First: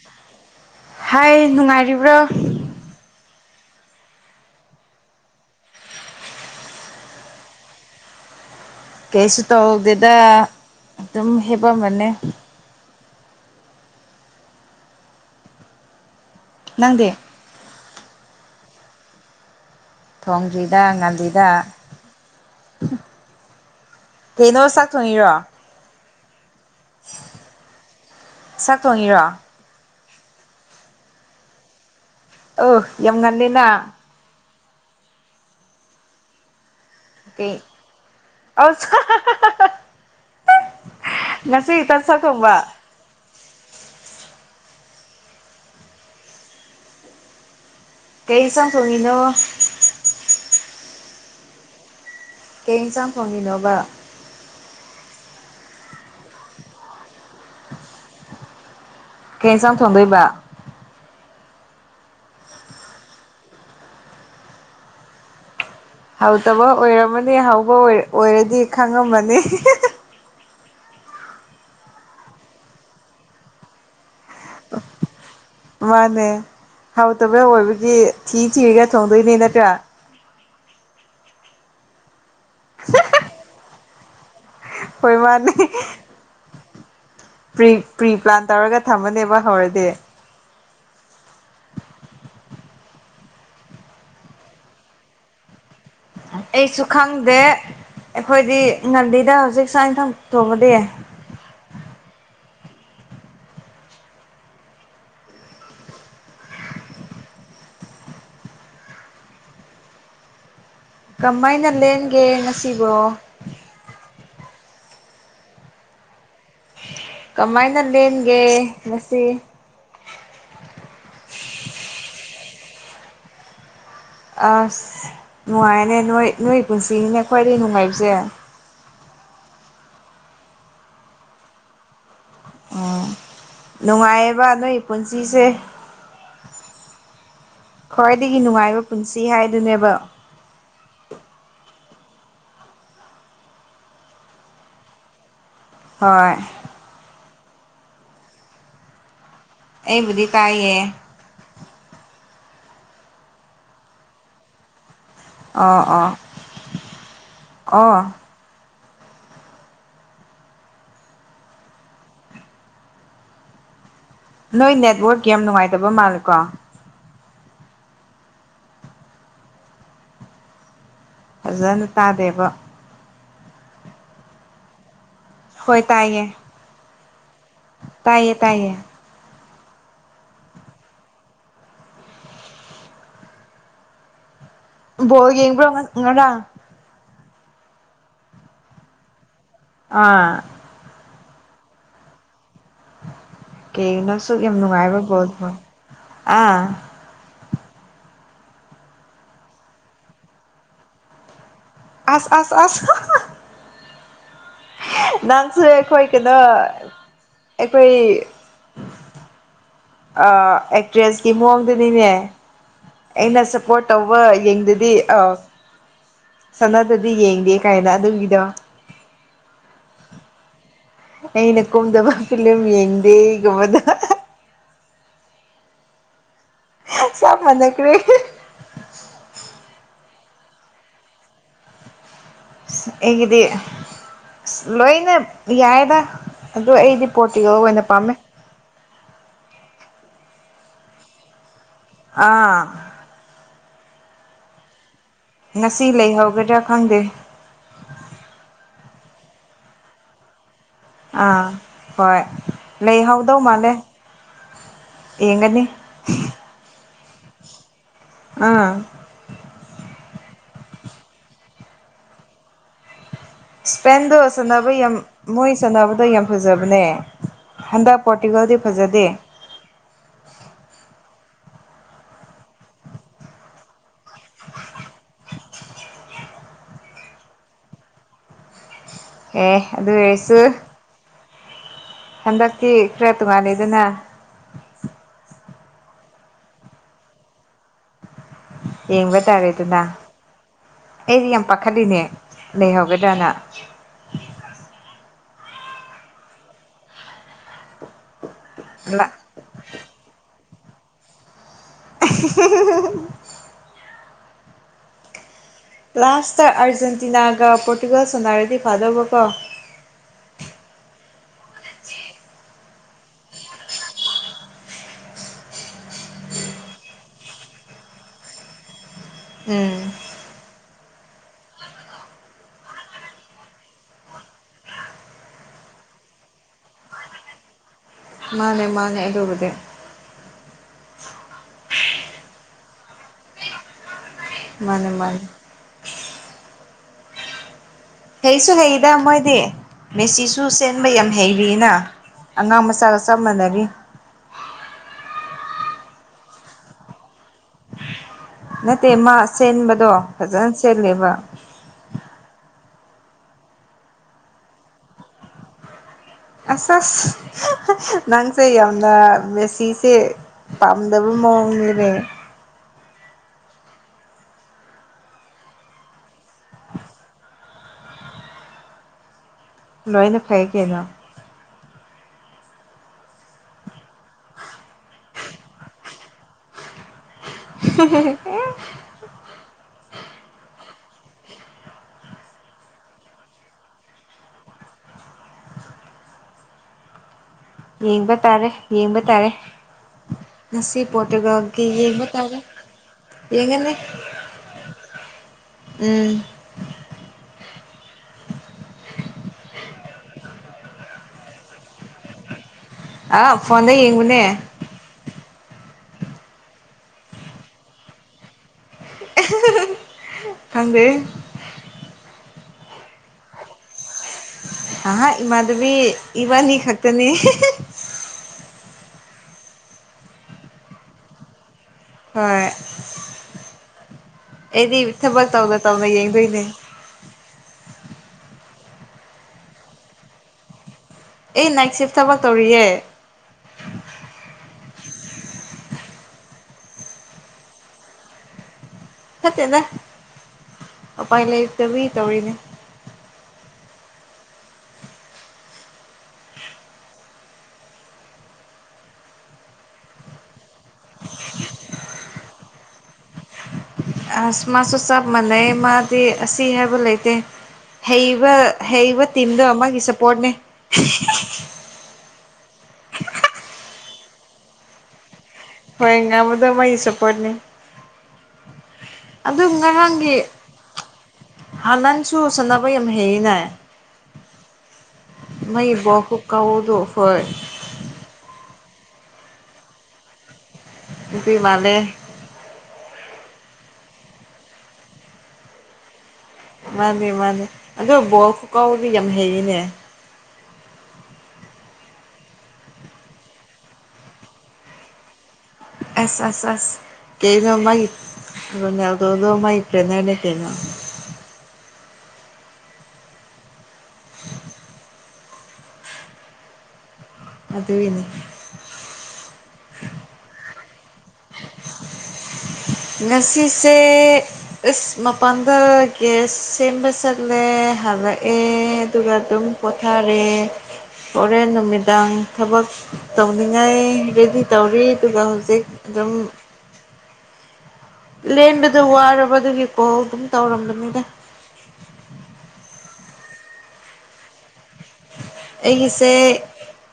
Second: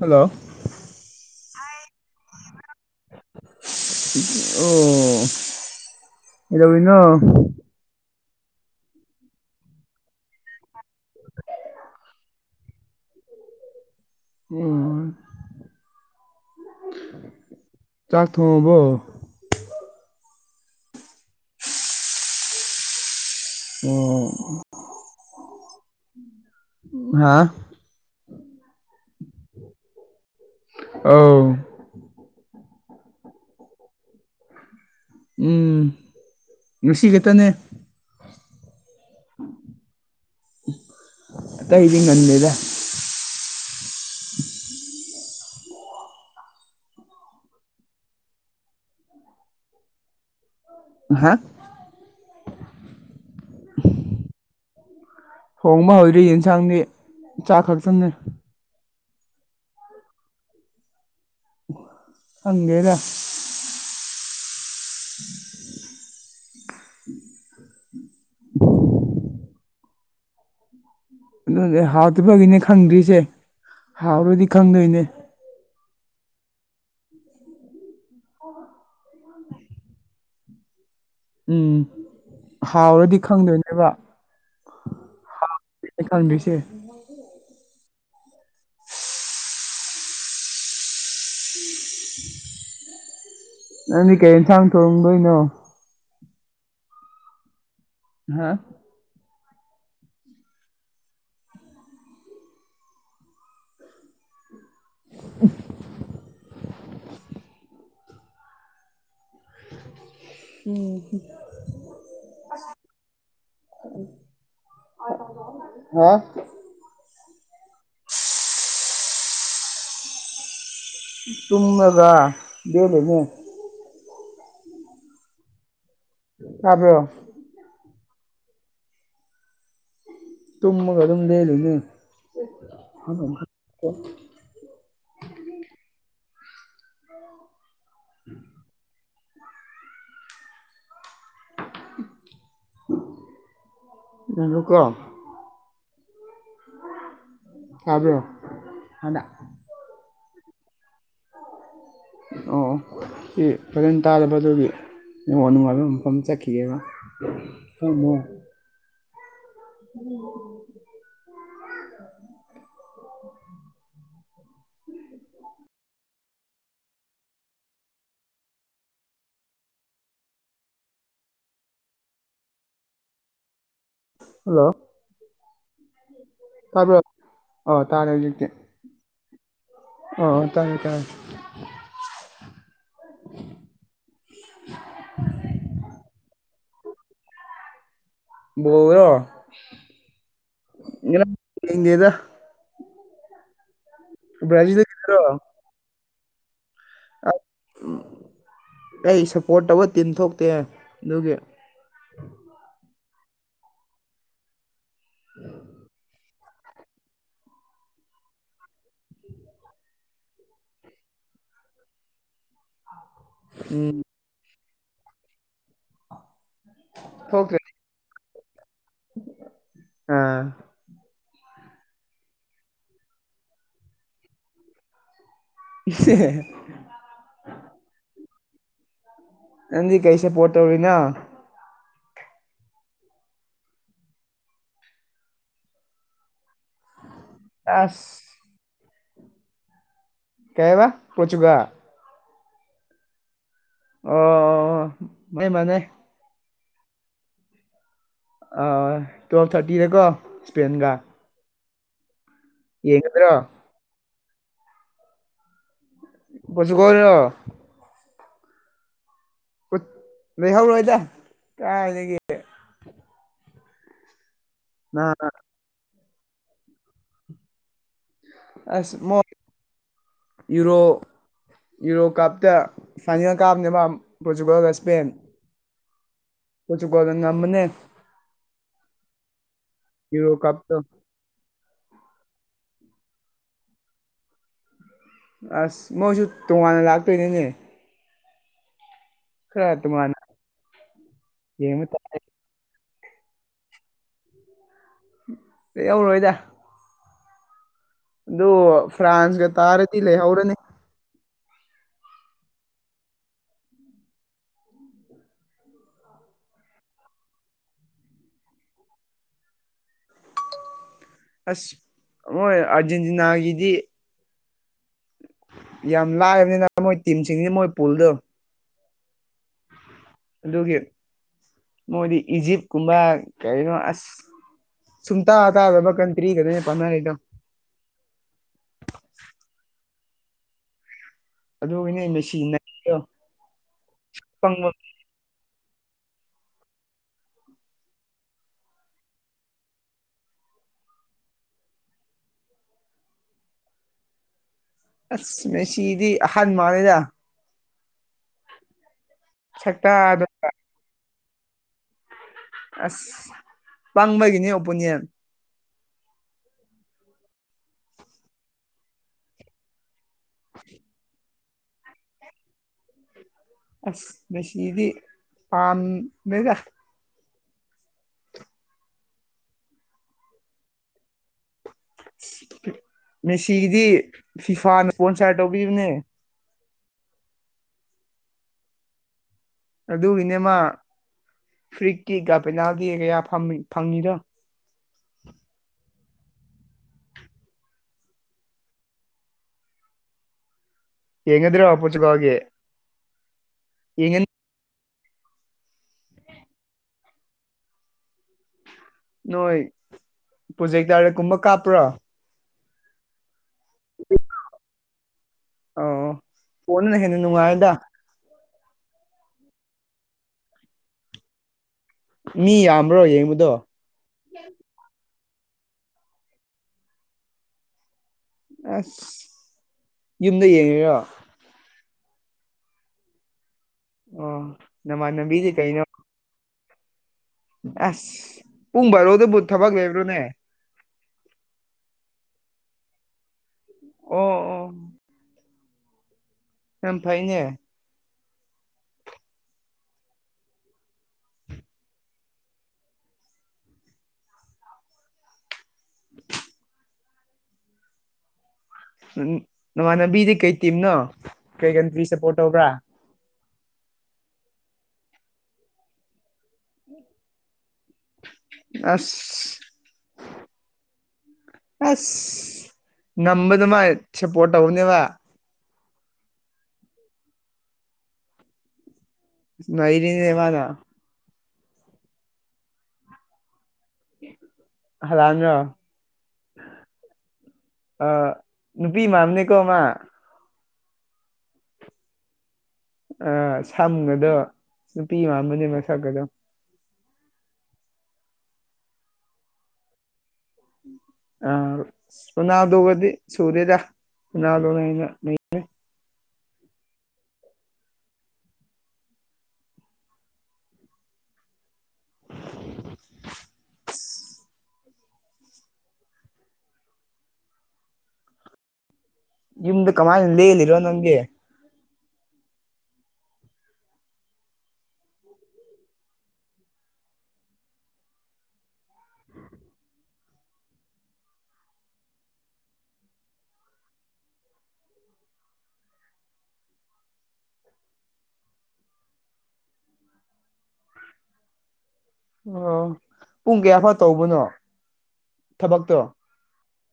hello hi ꯅꯨꯡꯉꯥꯏꯔꯤꯕ꯭ꯔꯣ ꯑꯣ ꯀꯩꯗꯧꯔꯤꯅꯣ ꯀꯩꯁꯨ ꯇꯧꯗꯦꯗ ꯑꯗꯨꯝ ꯍꯤꯞꯄꯝꯕꯅꯦ [unintelligible] ꯅꯪꯗꯤ ꯆꯥꯛ ꯊꯣꯡꯉꯕꯣ ꯊꯣꯡꯗ꯭ꯔꯤꯗ ꯉꯜꯂꯤꯗ ꯎꯝ ꯀꯩꯅꯣ ꯆꯥꯛ ꯊꯣꯡꯉꯤꯔꯣ ꯍꯥ ꯆꯥꯛ ꯊꯣꯡꯉꯤꯔꯣ ꯑꯥꯎ ꯑꯣ ꯌꯥꯝ ꯉꯜꯂꯤꯅ ꯎꯝ ꯉꯁꯤ ꯈꯛꯇꯅꯦ ꯑꯁ ꯉꯁꯤ ꯈꯛꯇꯥ ꯑꯇꯩꯗꯤ ꯆꯥꯛ ꯉꯟꯗꯦꯗ ꯊꯣꯡꯕ ꯀꯩ ꯏꯟꯁꯥꯡ ꯊꯣꯡꯉꯤꯅꯣ ꯑꯍꯥ ꯀꯩ ꯏꯟꯁꯥꯡ ꯊꯣꯡꯉꯤꯅꯣꯕ ꯊꯣꯡꯕ ꯍꯧꯗ꯭ꯔꯤ ꯌꯦꯟꯁꯥꯡꯗꯤ ꯆꯥꯛ ꯈꯛꯇꯪꯅꯦ ꯀꯩ ꯏꯟꯁꯥꯡ ꯊꯣꯡꯗꯣꯏꯕ ꯈꯪꯗꯦꯗ [inaudible] ꯍꯥꯎꯇꯕ ꯑꯣꯏꯔꯝꯃꯅꯤ ꯍꯥꯎꯕ ꯑꯣꯏ ꯑꯣꯏꯔꯗꯤ ꯈꯪꯉꯝꯃꯅꯤ ꯑꯗꯨꯅꯅꯦ ꯍꯥꯎꯇꯕꯒꯤꯅꯦ ꯈꯪꯗ꯭ꯔꯤꯁꯦ ꯍꯥꯎꯔꯗꯤ ꯈꯪꯗꯣꯏꯅꯦ ꯃꯥꯅꯦ ꯍꯥꯎꯇꯕ ꯑꯣꯏꯕꯒꯤ ꯊꯤ ꯊꯤꯔꯒ ꯊꯣꯡꯗꯣꯏꯅꯦ ꯅꯠꯇ꯭ꯔꯥ ꯎꯝ ꯍꯥꯎꯔꯗꯤ ꯈꯪꯗꯣꯏꯅꯦꯕ ꯍꯣꯏ ꯃꯥꯅꯤ ꯑꯩ ꯈꯪꯗ꯭ꯔꯤꯁꯦ ꯄ꯭ꯔꯤ ꯄ꯭ꯔꯤ ꯄ꯭ꯂꯥꯟ ꯇꯧꯔꯒ ꯊꯝꯃꯅꯦꯕ ꯍꯥꯎꯔꯗꯤ ꯎꯝ [unintelligible] ꯅꯪꯗꯤ ꯀꯩ ꯏꯟꯁꯥꯡ ꯊꯣꯡꯗꯣꯏꯅꯣ ꯑꯩꯁꯨ ꯈꯪꯗꯦ ꯍꯥ ꯑꯩꯈꯣꯏꯗꯤ ꯉꯜꯂꯤꯗ ꯍꯧꯖꯤꯛ ꯆꯥꯛ ꯏꯟꯁꯥꯡ ꯊꯣꯡꯉꯗꯤ [inaudible] [inaudible] ꯀꯃꯥꯏꯅ ꯂꯦꯟꯒꯦ ꯉꯁꯤꯕꯣ ꯍꯥ ꯀꯃꯥꯏꯅ ꯂꯦꯟꯒꯦ ꯉꯁꯤ ꯇꯨꯝꯃꯒ ꯂꯦꯟꯂꯤꯅꯦ ꯑꯁ ꯅꯨꯡꯉꯥꯏꯅꯦ ꯅꯣꯏ ꯅꯣꯏꯒꯤ ꯇꯥꯕ꯭ꯔꯣ ꯄꯨꯟꯁꯤꯅꯤꯅꯦ ꯈ꯭ꯋꯥꯏꯗꯒꯤꯩ ꯅꯨꯡꯉꯥꯏꯕꯁꯦ ꯇꯨꯝꯃꯒ ꯑꯗꯨꯝ ꯂꯦꯜꯂꯨꯅꯦ ꯎꯝ ꯅꯨꯡꯉꯥꯏꯌꯦꯞ ꯅꯣꯏ ꯄꯨꯟꯁꯤꯁꯦ ꯈ꯭ꯋꯥꯏꯗꯒꯤ ꯅꯨꯡꯉꯥꯏꯕ ꯄꯨꯟꯁꯤ ꯁꯤ ꯍꯥꯏꯗꯨꯅꯦꯕ [unintelligible] ꯍꯣꯏ ꯀꯕ꯭ꯔꯣ ꯍꯅ ꯑꯩꯕꯨꯗꯤ ꯀꯥꯏꯌꯦ ꯑꯣ ꯁꯤ ꯐꯖꯅ ꯇꯥꯔꯕ ꯑꯗꯨꯒꯤ ꯅꯦꯠꯋꯥꯛ ꯑꯣ ꯅꯨꯡꯉꯥꯏꯕ ꯑꯣ ꯃꯐꯝ ꯆꯠꯈꯤꯒꯦꯕ ꯁꯣ ꯑꯣ ꯎꯝ ꯎꯝ [unintelligible] ꯅꯣꯏ ꯅꯦꯠꯋꯥꯔꯛ ꯌꯥꯝ ꯅꯨꯡꯉꯥꯏꯇꯕ ꯃꯥꯜꯂꯦꯀꯣ ꯐꯖꯅ ꯇꯥꯗꯦꯕ ꯍꯜꯂꯣ ꯍꯣꯏ ꯇꯥꯏꯌꯦ ꯇꯥꯕꯔꯣ ꯑ ꯑꯣ ꯇꯥꯔꯦ ꯇꯥꯏꯌꯦ ꯍꯧꯖꯤꯛꯇꯤ ꯇꯥꯏꯌꯦ ꯑ ꯇꯥꯔꯦ ꯇꯥꯔꯦ [inaudible] ꯕꯣꯜ ꯌꯦꯡꯕ꯭ꯔꯣ ꯉꯔꯥꯡ ꯎꯔꯣ [unintelligible] ꯑꯥ ꯌꯦꯡꯗꯦꯗꯥ ꯀꯩ ꯁꯨꯛ ꯌꯥꯝ ꯅꯨꯉꯥꯏ ꯕ ꯕꯥꯜ ꯕ꯭ꯔꯥꯖꯤꯜꯒꯤꯗꯣ ꯕꯨ ꯑꯩ ꯁꯞꯄꯣꯔꯠ ꯇꯧꯕ ꯇꯤꯟ ꯊꯣꯛꯇꯦ ꯑꯗꯨꯒꯤ ꯑꯁ ꯑꯁ ꯑꯁ ꯍꯥ ꯍꯥ ꯅꯪꯁꯨ ꯑꯩꯈꯣꯏ ꯀꯩꯅꯣ ꯑꯩꯈꯣꯏ ꯑ ꯑꯦꯛꯇ꯭ꯔꯦꯁꯀꯤ ꯃꯑꯣꯡꯗꯨꯅꯤꯅꯦ ꯑꯩꯅ ꯁꯄꯣꯔꯠ ꯎꯝ ꯇꯧꯕ ꯌꯦꯡꯗꯨꯗꯤ ꯑ ꯁꯅꯗꯗꯤ ꯌꯦꯡꯗꯦ ꯊꯣꯛꯇ꯭ꯔꯦ ꯀꯥꯏꯅ ꯑꯗꯨꯒꯤꯗꯣ ꯑꯥ ꯑꯩꯅ ꯀꯨꯝꯗꯕ ꯐꯤꯂꯝ ꯌꯦꯡꯗꯦꯒꯨꯝꯕꯗ [inaudible] ꯆꯞ ꯃꯥꯟꯅꯈ꯭ꯔꯦ ꯅꯪꯗꯤ ꯀꯔꯤ ꯁꯞꯄꯣꯔꯠ ꯇꯧꯔꯤꯅꯣ ꯑꯩꯒꯤꯗꯤ ꯂꯣꯏꯅ ꯌꯥꯏꯔꯦꯗꯥ ꯑꯗꯣ ꯑꯩꯗꯤ ꯄꯣꯔꯇꯤꯒꯜ ꯑꯣꯏꯅ ꯑꯁ ꯄꯥꯝꯃꯦ ꯀꯩꯕ ꯐꯣꯔꯇꯨꯒꯜ ꯑꯥ ꯑꯣ ꯃꯥꯅꯦ ꯃꯥꯅꯦ ꯉꯁꯤ ꯂꯩꯍꯧꯒꯗ꯭ꯔꯥ ꯈꯪꯗꯦ ꯑꯥ ꯇꯨꯋꯦꯜꯞ ꯊꯥꯔꯇꯤꯗꯀꯣ ꯁ꯭ꯄꯦꯟꯒ ꯑꯥ ꯍꯣꯏ ꯌꯦꯡꯒꯗ꯭ꯔꯣ ꯂꯩꯍꯧꯗꯧ ꯃꯥꯜꯂꯦ ꯌꯦꯡꯒꯅꯤ ꯄꯣꯇꯨꯒꯣꯜꯂꯣ ꯑꯥ ꯎꯠ ꯂꯩꯍꯧꯔꯣꯏꯗ ꯀꯥꯏꯗꯒꯤ ꯏꯁꯄꯦꯟꯗꯣ ꯁꯥꯟꯅꯕ ꯌꯥꯝ ꯅꯍꯥꯟ ꯃꯣꯏ ꯁꯥꯟꯅꯕꯗꯣ ꯌꯥꯝ ꯐꯖꯕꯅꯦ ꯍꯟꯗꯛ ꯄꯣꯔꯇꯨꯒꯜꯗꯤ ꯑꯁ ꯐꯖꯗꯦ ꯃꯣ ꯌꯨꯔꯣ ꯌꯨꯔꯣ ꯀꯥꯞꯇ ꯐꯥꯏꯅꯦꯜ ꯀꯥꯞꯅꯦꯕ ꯄꯣꯔꯇꯨꯒꯜꯒ ꯏꯁꯄꯦꯟ ꯄꯣꯔꯇꯨꯒꯜꯅ ꯉꯝꯃꯅꯦ ꯑꯦ ꯑꯗꯨ ꯌꯨꯔꯣ ꯑꯣꯏꯁꯨ ꯀꯞꯇꯣ ꯍꯟꯗꯛꯇꯤ ꯈꯔ ꯇꯣꯉꯥꯟꯂꯦꯗꯅꯥ ꯑꯁ ꯃꯣꯏꯁꯨ ꯇꯣꯉꯥꯟꯅ ꯂꯥꯛꯇꯣꯏꯅꯤꯅꯦ ꯌꯦꯡꯕ ꯈꯔ ꯇꯥꯔꯦꯗꯅꯥ ꯇꯣꯉꯥꯟꯅ ꯑꯩꯗꯤ ꯌꯥꯝ ꯌꯦꯡꯕ ꯄꯥꯈꯠꯂꯤꯅꯦ ꯇꯥꯔꯦ ꯂꯩꯍꯧꯒꯗ꯭ꯔꯥꯅ ꯂꯩꯍꯧꯔꯣꯏꯗ ꯑꯗꯨ ꯐ꯭ꯔꯥꯟꯁꯀ ꯇꯥꯔꯗꯤ ꯂꯩꯍꯧꯔꯅꯤ [unintelligible] ꯂꯥꯁꯇ ꯑꯥꯔꯖꯦꯟꯇꯤꯅꯥꯒ ꯄꯣꯔꯇꯨꯒꯜ ꯁꯥꯟꯅꯔꯗꯤ ꯐꯥꯗꯧꯕ ꯀꯣ ꯑꯁ ꯃꯣꯏ ꯑꯥꯔꯖꯦꯟꯇꯤꯅꯥꯒꯤꯗꯤ ꯌꯥꯝ ꯂꯥꯏꯕꯅꯤꯅ ꯃꯣꯏ ꯇꯤꯝꯁꯤꯡꯁꯤꯅ ꯃꯣꯏ ꯄꯨꯜꯗꯣ ꯎꯝ ꯑꯗꯨꯒꯤ ꯃꯣꯏꯗꯤ ꯏꯖꯤꯞꯀꯨꯝꯕ ꯀꯔꯤꯅꯣ ꯑꯁ ꯁꯨꯡꯇꯥꯇꯥꯥꯗꯕ ꯀꯟꯇ꯭ꯔꯤꯒꯅꯦ ꯄꯥꯅꯔꯤꯗꯣ ꯃꯥꯅꯦ ꯃꯥꯅꯦ ꯑꯗꯨꯕꯨꯗꯤ ꯑꯗꯨꯒꯤꯅꯦ ꯃꯦꯁꯤ ꯅꯩꯔꯤꯗꯣ ꯄꯪꯕ ꯃꯥꯅꯦ ꯃꯥꯅꯦ ꯍꯩꯁꯨ ꯍꯩꯗ ꯃꯣꯏꯗꯤ ꯃꯦꯁꯤꯁꯨ ꯆꯦꯟꯕ ꯌꯥꯝ ꯍꯩꯔꯤꯅꯥ ꯑꯉꯥꯡ ꯃꯆꯥꯒ ꯆꯞ ꯃꯥꯟꯅꯔꯤ ꯑꯁ ꯃꯦꯁꯤꯗꯤ ꯑꯍꯟ ꯃꯥꯜꯂꯦꯗꯥ ꯅꯠꯇꯦ ꯃꯥ ꯆꯦꯟꯕꯗꯣ ꯁꯛꯇꯥꯗꯣ ꯐꯖꯅ ꯆꯦꯜꯂꯦꯕ ꯑꯁ ꯄꯥꯡꯕꯒꯤꯅꯤ ꯑꯣꯄꯣꯅꯤꯌꯟ ꯑꯁ ꯑꯁ ꯅꯪꯁꯦ ꯌꯥꯝꯅ ꯃꯦꯁꯤꯁꯦ ꯄꯥꯝꯗꯕ ꯃꯑꯣꯡꯅꯤꯅꯦ ꯑꯁ ꯃꯦꯁꯤꯗꯤ ꯄꯥꯝꯃꯦꯗꯥ ꯂꯣꯏꯅ ꯐꯩ ꯀꯩꯅꯣ ꯃꯦꯁꯤꯒꯤꯗꯤ ꯐꯤꯐꯥꯅ ꯏꯁꯄꯣꯟꯁꯔ ꯇꯧꯕꯤꯕꯅꯦ [unintelligible] ꯑꯗꯨꯒꯤꯅꯦꯃꯥ ꯐ꯭ꯔꯤꯛꯀꯤꯀ ꯄꯦꯅꯥꯜꯇꯤꯒꯤꯒ ꯌꯥꯝ ꯐꯪ ꯐꯪꯉꯤꯗꯣ ꯌꯦꯡꯕ ꯇꯥꯔꯦ ꯌꯦꯡꯕ ꯇꯥꯔꯦ ꯉꯁꯤ ꯄꯣꯔꯇꯨꯒꯜꯒꯤ ꯌꯦꯡꯒꯗ꯭ꯔꯣ ꯌꯦꯡꯕ ꯄꯣꯔꯇꯨꯒꯜꯒꯤ ꯇꯥꯔꯦ ꯌꯦꯡꯉꯅꯤ ꯌꯦꯡꯒꯅꯤ ꯎꯝ ꯅꯣꯏ ꯄ꯭ꯔꯣꯖꯦꯛꯇꯔ ꯀꯨꯝꯕ ꯀꯥꯞꯄ꯭ꯔꯣ ꯑꯥ ꯐꯣꯟꯗ ꯌꯦꯡꯕꯅꯦ ꯑ ꯐꯣꯟꯗꯅ ꯍꯦꯟꯅ ꯅꯨꯡꯉꯥꯏꯗꯥ ꯈꯪꯗꯦꯍꯦ ꯃꯤ ꯌꯥꯝꯕ꯭ꯔꯣ ꯌꯦꯡꯕꯗꯣ ꯑꯥ ꯏꯃꯥꯟꯅꯕꯤ ꯏꯕꯥꯅꯤ ꯈꯛꯇꯅꯤ [unintelligible] ꯑꯁ ꯌꯨꯝꯗ ꯌꯦꯡꯉꯤꯔꯣ ꯍꯣꯏ ꯑꯣ ꯑꯩꯗꯤ ꯊꯕꯛ ꯅꯃꯥꯟꯅꯕꯤꯗꯤ ꯇꯧꯅ ꯀꯩꯅꯣ ꯇꯧꯅ ꯌꯦꯡꯗꯣꯏꯅꯦ ꯑꯁ ꯄꯨꯡ ꯕꯥꯔꯣꯗꯕꯨ ꯊꯕꯛ ꯂꯩꯕ꯭ꯔꯣꯅꯦ ꯑꯦ ꯅꯥꯏꯠ ꯁꯤꯐ ꯊꯕꯛ ꯇꯧꯔꯤꯌꯦ ꯑꯣ ꯑꯣ ꯌꯥꯝ ꯐꯩꯅꯦ ꯐꯠꯇꯦꯗ ꯎꯄꯥꯏ ꯂꯩꯇꯕꯒꯤ ꯇꯧꯔꯤꯅꯦ ꯅꯃꯥꯟꯅꯕꯤꯗꯤ ꯀꯩ ꯇꯤꯝꯅꯣ ꯀꯩ ꯀꯟꯇ꯭ꯔꯤ ꯁꯞꯄꯣꯔꯠ ꯇꯧꯕ꯭ꯔꯥ ꯑꯁ ꯃꯥꯁꯨ ꯆꯞ ꯃꯥꯟꯅꯩꯌꯦ ꯃꯥꯗꯤ ꯑꯁꯤ ꯍꯥꯏꯕ ꯂꯩꯇꯦ ꯍꯩꯕ ꯍꯩꯕ ꯇꯤꯝꯗꯣ ꯑꯁ ꯃꯥꯒꯤꯁꯞꯄꯣꯔꯠꯅꯦ [unintelligible] ꯑꯁ ꯉꯝꯕꯗꯨ ꯃꯥꯏ ꯁꯞꯄꯣꯔꯠ ꯇꯧꯕꯅꯦꯕ ꯍꯣꯏ ꯉꯝꯕꯗꯣ ꯃꯥꯒꯤ ꯁꯞꯄꯣꯔꯠꯅꯤ ꯑꯗꯨ ꯉꯔꯥꯡꯒꯤ ꯅꯩꯔꯤꯅꯦ ꯃꯥꯅ ꯍꯥꯥꯟ ꯅꯪꯁꯨ ꯁꯅꯥꯕ ꯌꯥꯝ ꯍꯩꯌꯦꯅꯥꯏ ꯍꯂꯥꯟꯔꯣ [unintelligible] ꯑꯥ ꯅꯨꯄꯤ ꯃꯥꯟꯕꯅꯤꯀꯣ ꯃꯥ ꯅꯨꯄꯤ ꯃꯥꯜꯂꯦ ꯑꯥ ꯁꯝꯒꯗꯣ ꯅꯨꯄꯤ ꯑꯃꯥꯟꯕꯅꯦ ꯃꯁꯛꯀꯗꯣ ꯃꯥꯅꯤ ꯃꯥꯅꯤ ꯑꯗꯣ ꯕꯣꯜ ꯈꯨꯀꯥꯎꯗꯤ ꯌꯥꯝ ꯍꯩꯌꯦꯅꯦ ꯑꯥ ꯑꯁ ꯔꯣꯅꯥꯜꯗꯣꯒꯗꯤ ꯁꯨꯗꯦꯗꯥ ꯔꯣꯅꯥꯜꯗꯣꯅꯦꯗ ꯃꯤ ꯑꯁ ꯑꯁ ꯑꯁ ꯀꯩꯕ ꯃꯥꯒꯤ ꯔꯣꯅꯥꯜꯗꯣꯗꯣ ꯃꯥꯒꯤ ꯇ꯭ꯔꯦꯅꯔꯅꯦ ꯀꯩꯅꯣ [inaudible] ꯑꯗꯨꯏꯅꯤ ꯌꯨꯝꯗ ꯀꯃꯥꯏ ꯂꯦꯜꯂꯤꯔꯣ ꯅꯪꯗꯤ ꯉꯁꯤꯁꯦ ꯑꯁ ꯃꯄꯥꯟꯗ ꯒꯌꯥꯁ ꯁꯦꯝꯕ ꯆꯠꯂꯦ ꯍꯜꯂꯛꯑꯦ ꯑꯗꯨꯒ ꯑꯗꯨꯝ ꯄꯣꯊꯥꯔꯦ ꯍꯣꯔꯦꯟ ꯅꯨꯃꯤꯗꯥꯡ ꯊꯕꯛ ꯇꯧꯅꯤꯡꯉꯥꯏ ꯔꯦꯗꯤ ꯇꯧꯔꯤ ꯑꯗꯨꯒ ꯍꯧꯖꯤꯛ ꯑꯗꯨꯝ ꯂꯦꯟꯕꯗꯨ ꯋꯥꯔꯕ ꯑꯗꯨꯒꯤ ꯀꯣꯜ ꯑꯗꯨꯝ ꯇꯧꯔꯝꯕꯅꯤꯗ ꯑꯣ ꯄꯨꯡ ꯀꯌꯥꯐꯥꯎ ꯇꯧꯕꯅꯣ ꯊꯕꯛꯇꯣ ꯑꯩꯒꯤꯁꯦ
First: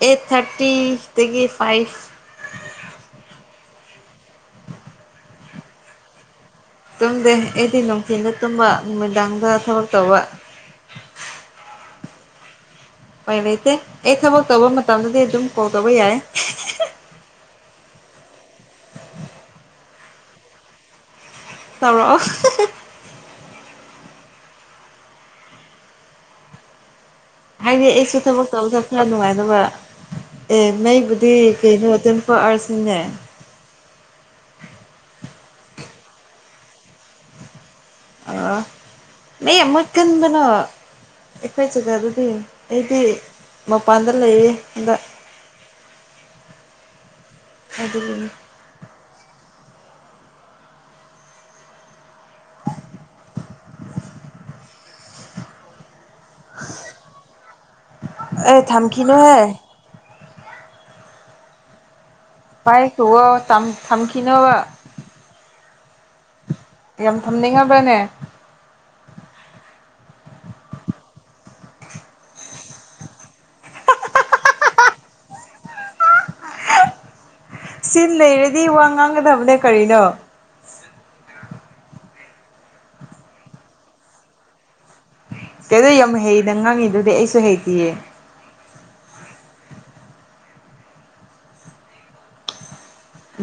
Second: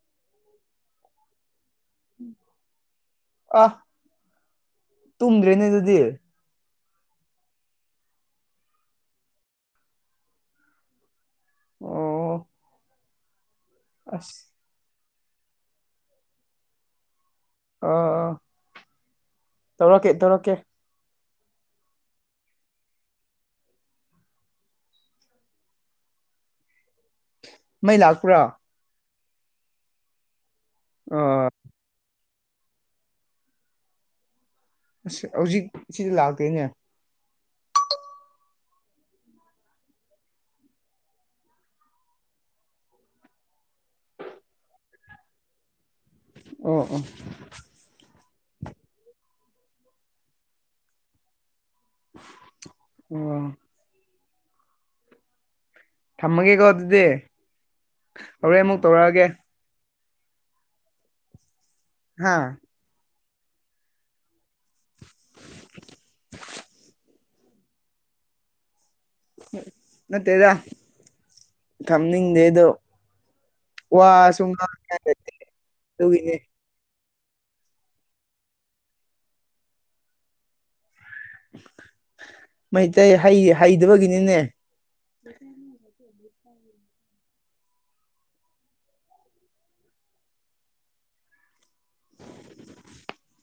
ꯑꯦꯠ ꯊꯥꯔꯇꯤꯗꯒꯤ ꯐꯥꯏꯚ ꯑꯥ ꯇꯨꯝꯗ꯭ꯔꯦꯅꯦ ꯑꯗꯨꯗꯤ ꯇꯨꯝꯗꯦ ꯑꯩꯗꯤ ꯅꯨꯡꯊꯤꯟꯗ ꯇꯨꯝꯕ ꯅꯨꯃꯤꯗꯥꯡꯗ ꯊꯕꯛ ꯇꯧꯕ ꯑꯣ ꯎꯄꯥꯏ ꯂꯩꯇꯦ ꯑꯩ ꯑꯁ ꯊꯕꯛ ꯇꯧꯕ ꯃꯇꯝꯗꯗꯤ ꯑꯗꯨꯝ ꯀꯣꯜ ꯇꯧꯕ ꯌꯥꯏ ꯑꯥ ꯑꯥ ꯇꯧꯔꯛꯀꯦ ꯇꯧꯔꯛꯀꯦ ꯇꯧꯔꯛꯑꯣ ꯍꯥꯏꯗꯤ ꯃꯩ ꯑꯩꯁꯨ ꯂꯥꯛꯄ꯭ꯔꯥ ꯊꯕꯛ ꯇꯧꯕꯗ ꯈꯔ ꯅꯨꯡꯉꯥꯏꯅꯕ ꯑꯦ ꯃꯩꯕꯨꯗꯤ ꯑꯥ ꯀꯩꯅꯣ ꯑꯗꯨꯝ ꯄꯥꯁ ꯅꯤꯅꯦ ꯑꯁ ꯍꯧꯖꯤꯛ ꯁꯤꯗ ꯂꯥꯛꯇꯦꯅꯦ ꯑꯥ ꯃꯩꯌꯥꯝ ꯃꯨꯠꯀꯟꯕꯅꯥ ꯑꯩꯈꯣꯏ ꯖꯒꯥꯗꯨꯗꯤ ꯑꯩꯗꯤ ꯃꯄꯥꯟꯗ ꯂꯩꯌꯦ ꯍꯥꯟꯗ [inaudible] ꯑꯣ ꯑꯣ ꯑꯗꯨꯅꯤ ꯑꯣ ꯊꯝꯃꯒꯦꯀꯣ ꯑꯗꯨꯗꯤ ꯑꯦ ꯍꯣꯔꯦꯟ ꯑꯃꯨꯛ ꯇꯧꯔꯛꯑꯒꯦ ꯊꯝꯈꯤꯅꯨꯍꯦ ꯍꯥꯥ [unintelligible] ꯇꯝ ꯊꯝꯈꯤꯅꯕ [inaudible] ꯌꯥꯝ ꯊꯝꯅꯤꯡꯉꯕꯅꯦ ꯅꯠꯇꯦꯗ ꯊꯝꯅꯤꯡꯗꯦ ꯑꯗꯣ ꯋꯥ ꯁꯨꯝ [unintelligible] ꯑꯗꯨꯒꯤꯅꯦ ꯁꯤꯟ ꯂꯩꯔꯗꯤ ꯋꯥ ꯉꯥꯡꯒꯗꯕꯅꯦ ꯀꯔꯤꯅꯣ ꯃꯩꯇꯩ ꯍꯩ ꯍꯩꯗꯕꯒꯤꯅꯤꯅꯦ ꯀꯩꯗ ꯌꯥꯝ ꯍꯩꯅ ꯉꯥꯡꯉꯤꯗꯨꯗꯤ ꯑꯩꯁꯨ ꯍꯩꯇꯌꯦ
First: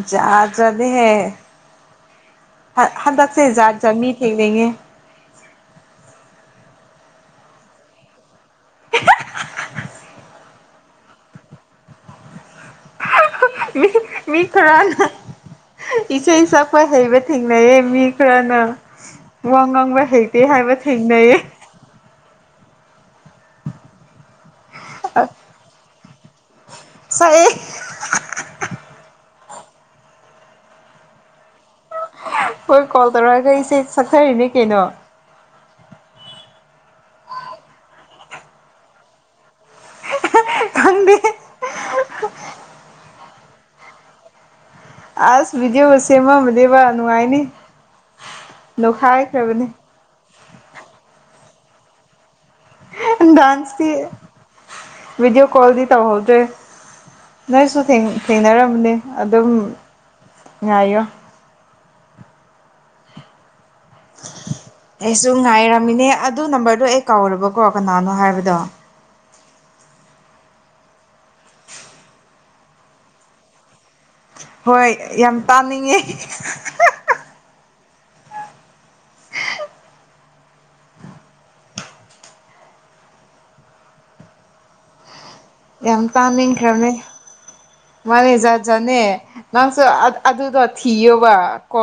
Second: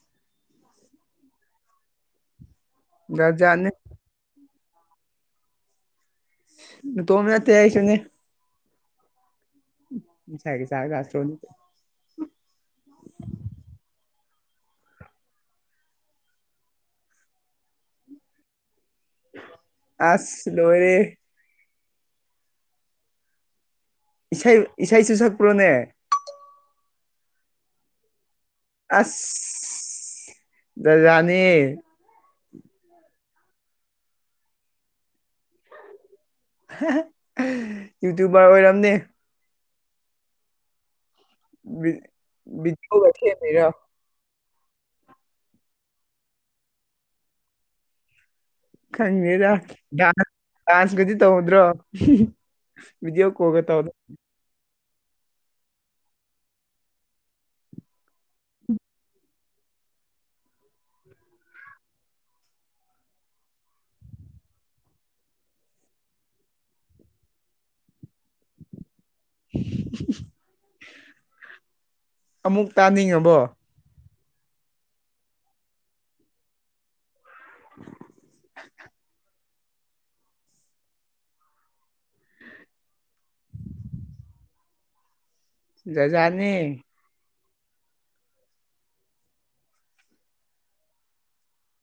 ꯖꯥꯠ ꯖꯥꯠ ꯅꯦꯍꯦ ꯍꯠ ꯍꯟꯗꯛꯁꯦ ꯖꯥꯠ ꯖꯥꯠ ꯃꯤ ꯊꯦꯡꯅꯩꯌꯦ ꯅꯥꯇꯣꯝ ꯅꯠꯇꯦ ꯑꯩꯁꯨꯅꯤ [inaudible] [unintelligible] ꯃꯤ ꯃꯤ ꯈꯔꯅꯥ ꯏꯁꯩ ꯁꯛꯄ ꯍꯩꯕ ꯊꯦꯡꯅꯩꯌꯦ ꯃꯤ ꯈꯔꯅ ꯋꯥ ꯉꯪꯕ ꯍꯩꯇꯦ ꯑꯁ ꯍꯥꯏꯕ ꯂꯣꯏꯔꯦ ꯊꯦꯡꯅꯩꯌꯦ ꯏꯁꯩ ꯏꯁꯩꯁꯨ ꯁꯛꯄ꯭ꯔꯣꯅꯦ ꯁꯥꯛ ꯑꯦ ꯑꯁ ꯔꯥꯖꯅꯦ ꯍꯣꯏ ꯀꯣꯜ ꯇꯧꯔꯛꯑꯒ ꯏꯆꯦ ꯁꯛꯊꯔꯤꯅꯦ ꯀꯩꯅꯣ ꯌꯨꯇꯨꯕꯔ ꯑꯣꯏꯔꯝꯅꯦ ꯈꯪꯗꯦ ꯕꯤ ꯕꯤꯗꯤꯑꯣ ꯒꯥ ꯁꯦꯝꯃꯤꯔꯣ ꯑꯁ ꯕꯤꯗꯤꯑꯣꯒ ꯁꯦꯃꯝ ꯃꯗꯦꯕꯥ ꯅꯨꯡꯉꯥꯏꯅꯤ ꯈꯪꯉꯦꯗ ꯅꯣꯛꯈꯥꯏꯈ꯭ꯔꯕꯅꯤ ꯗꯥꯟꯁ ꯗꯥꯟꯁꯀꯗꯤ ꯇꯧꯗ꯭ꯔꯣ ꯑꯟ ꯚꯤꯗꯤꯑꯣ ꯀꯣꯜꯒ ꯗꯥꯁꯇꯤ ꯇꯧꯗ ꯕꯤꯗꯤꯑꯣ ꯀꯣꯜꯗꯤ ꯇꯧꯍꯧꯗ꯭ꯔꯦ ꯅꯣꯏꯁꯨ ꯊꯦꯡ ꯊꯦꯡꯅꯔꯝꯕꯅꯦ ꯑꯗꯨꯝ ꯉꯥꯏꯌꯣ ꯑꯩꯁꯨ ꯉꯥꯏꯔꯝꯃꯤꯅꯦ ꯑꯗꯨ ꯅꯝꯕꯔꯗꯨ ꯑꯩ ꯀꯧꯔꯕꯀꯣ ꯀꯅꯥꯅꯣ ꯍꯥꯏꯕꯗꯣ ꯑꯃꯨꯛ ꯇꯥꯅꯤꯡꯉꯕꯣ ꯍꯣꯏ ꯌꯥꯝ ꯇꯥꯅꯤꯡꯉꯦ [inaudible] ꯌꯥꯝ ꯖꯥꯠ ꯖꯥꯠꯅꯤ ꯇꯥꯅꯤꯡꯈ꯭ꯔꯝꯅꯦ ꯃꯥꯅꯦ ꯖꯠ ꯖꯥꯠꯅꯦ ꯅꯪꯁꯨ ꯑꯥ ꯑꯠ ꯑꯗꯨꯗꯣ ꯊꯤꯌꯣꯕ ꯀꯣ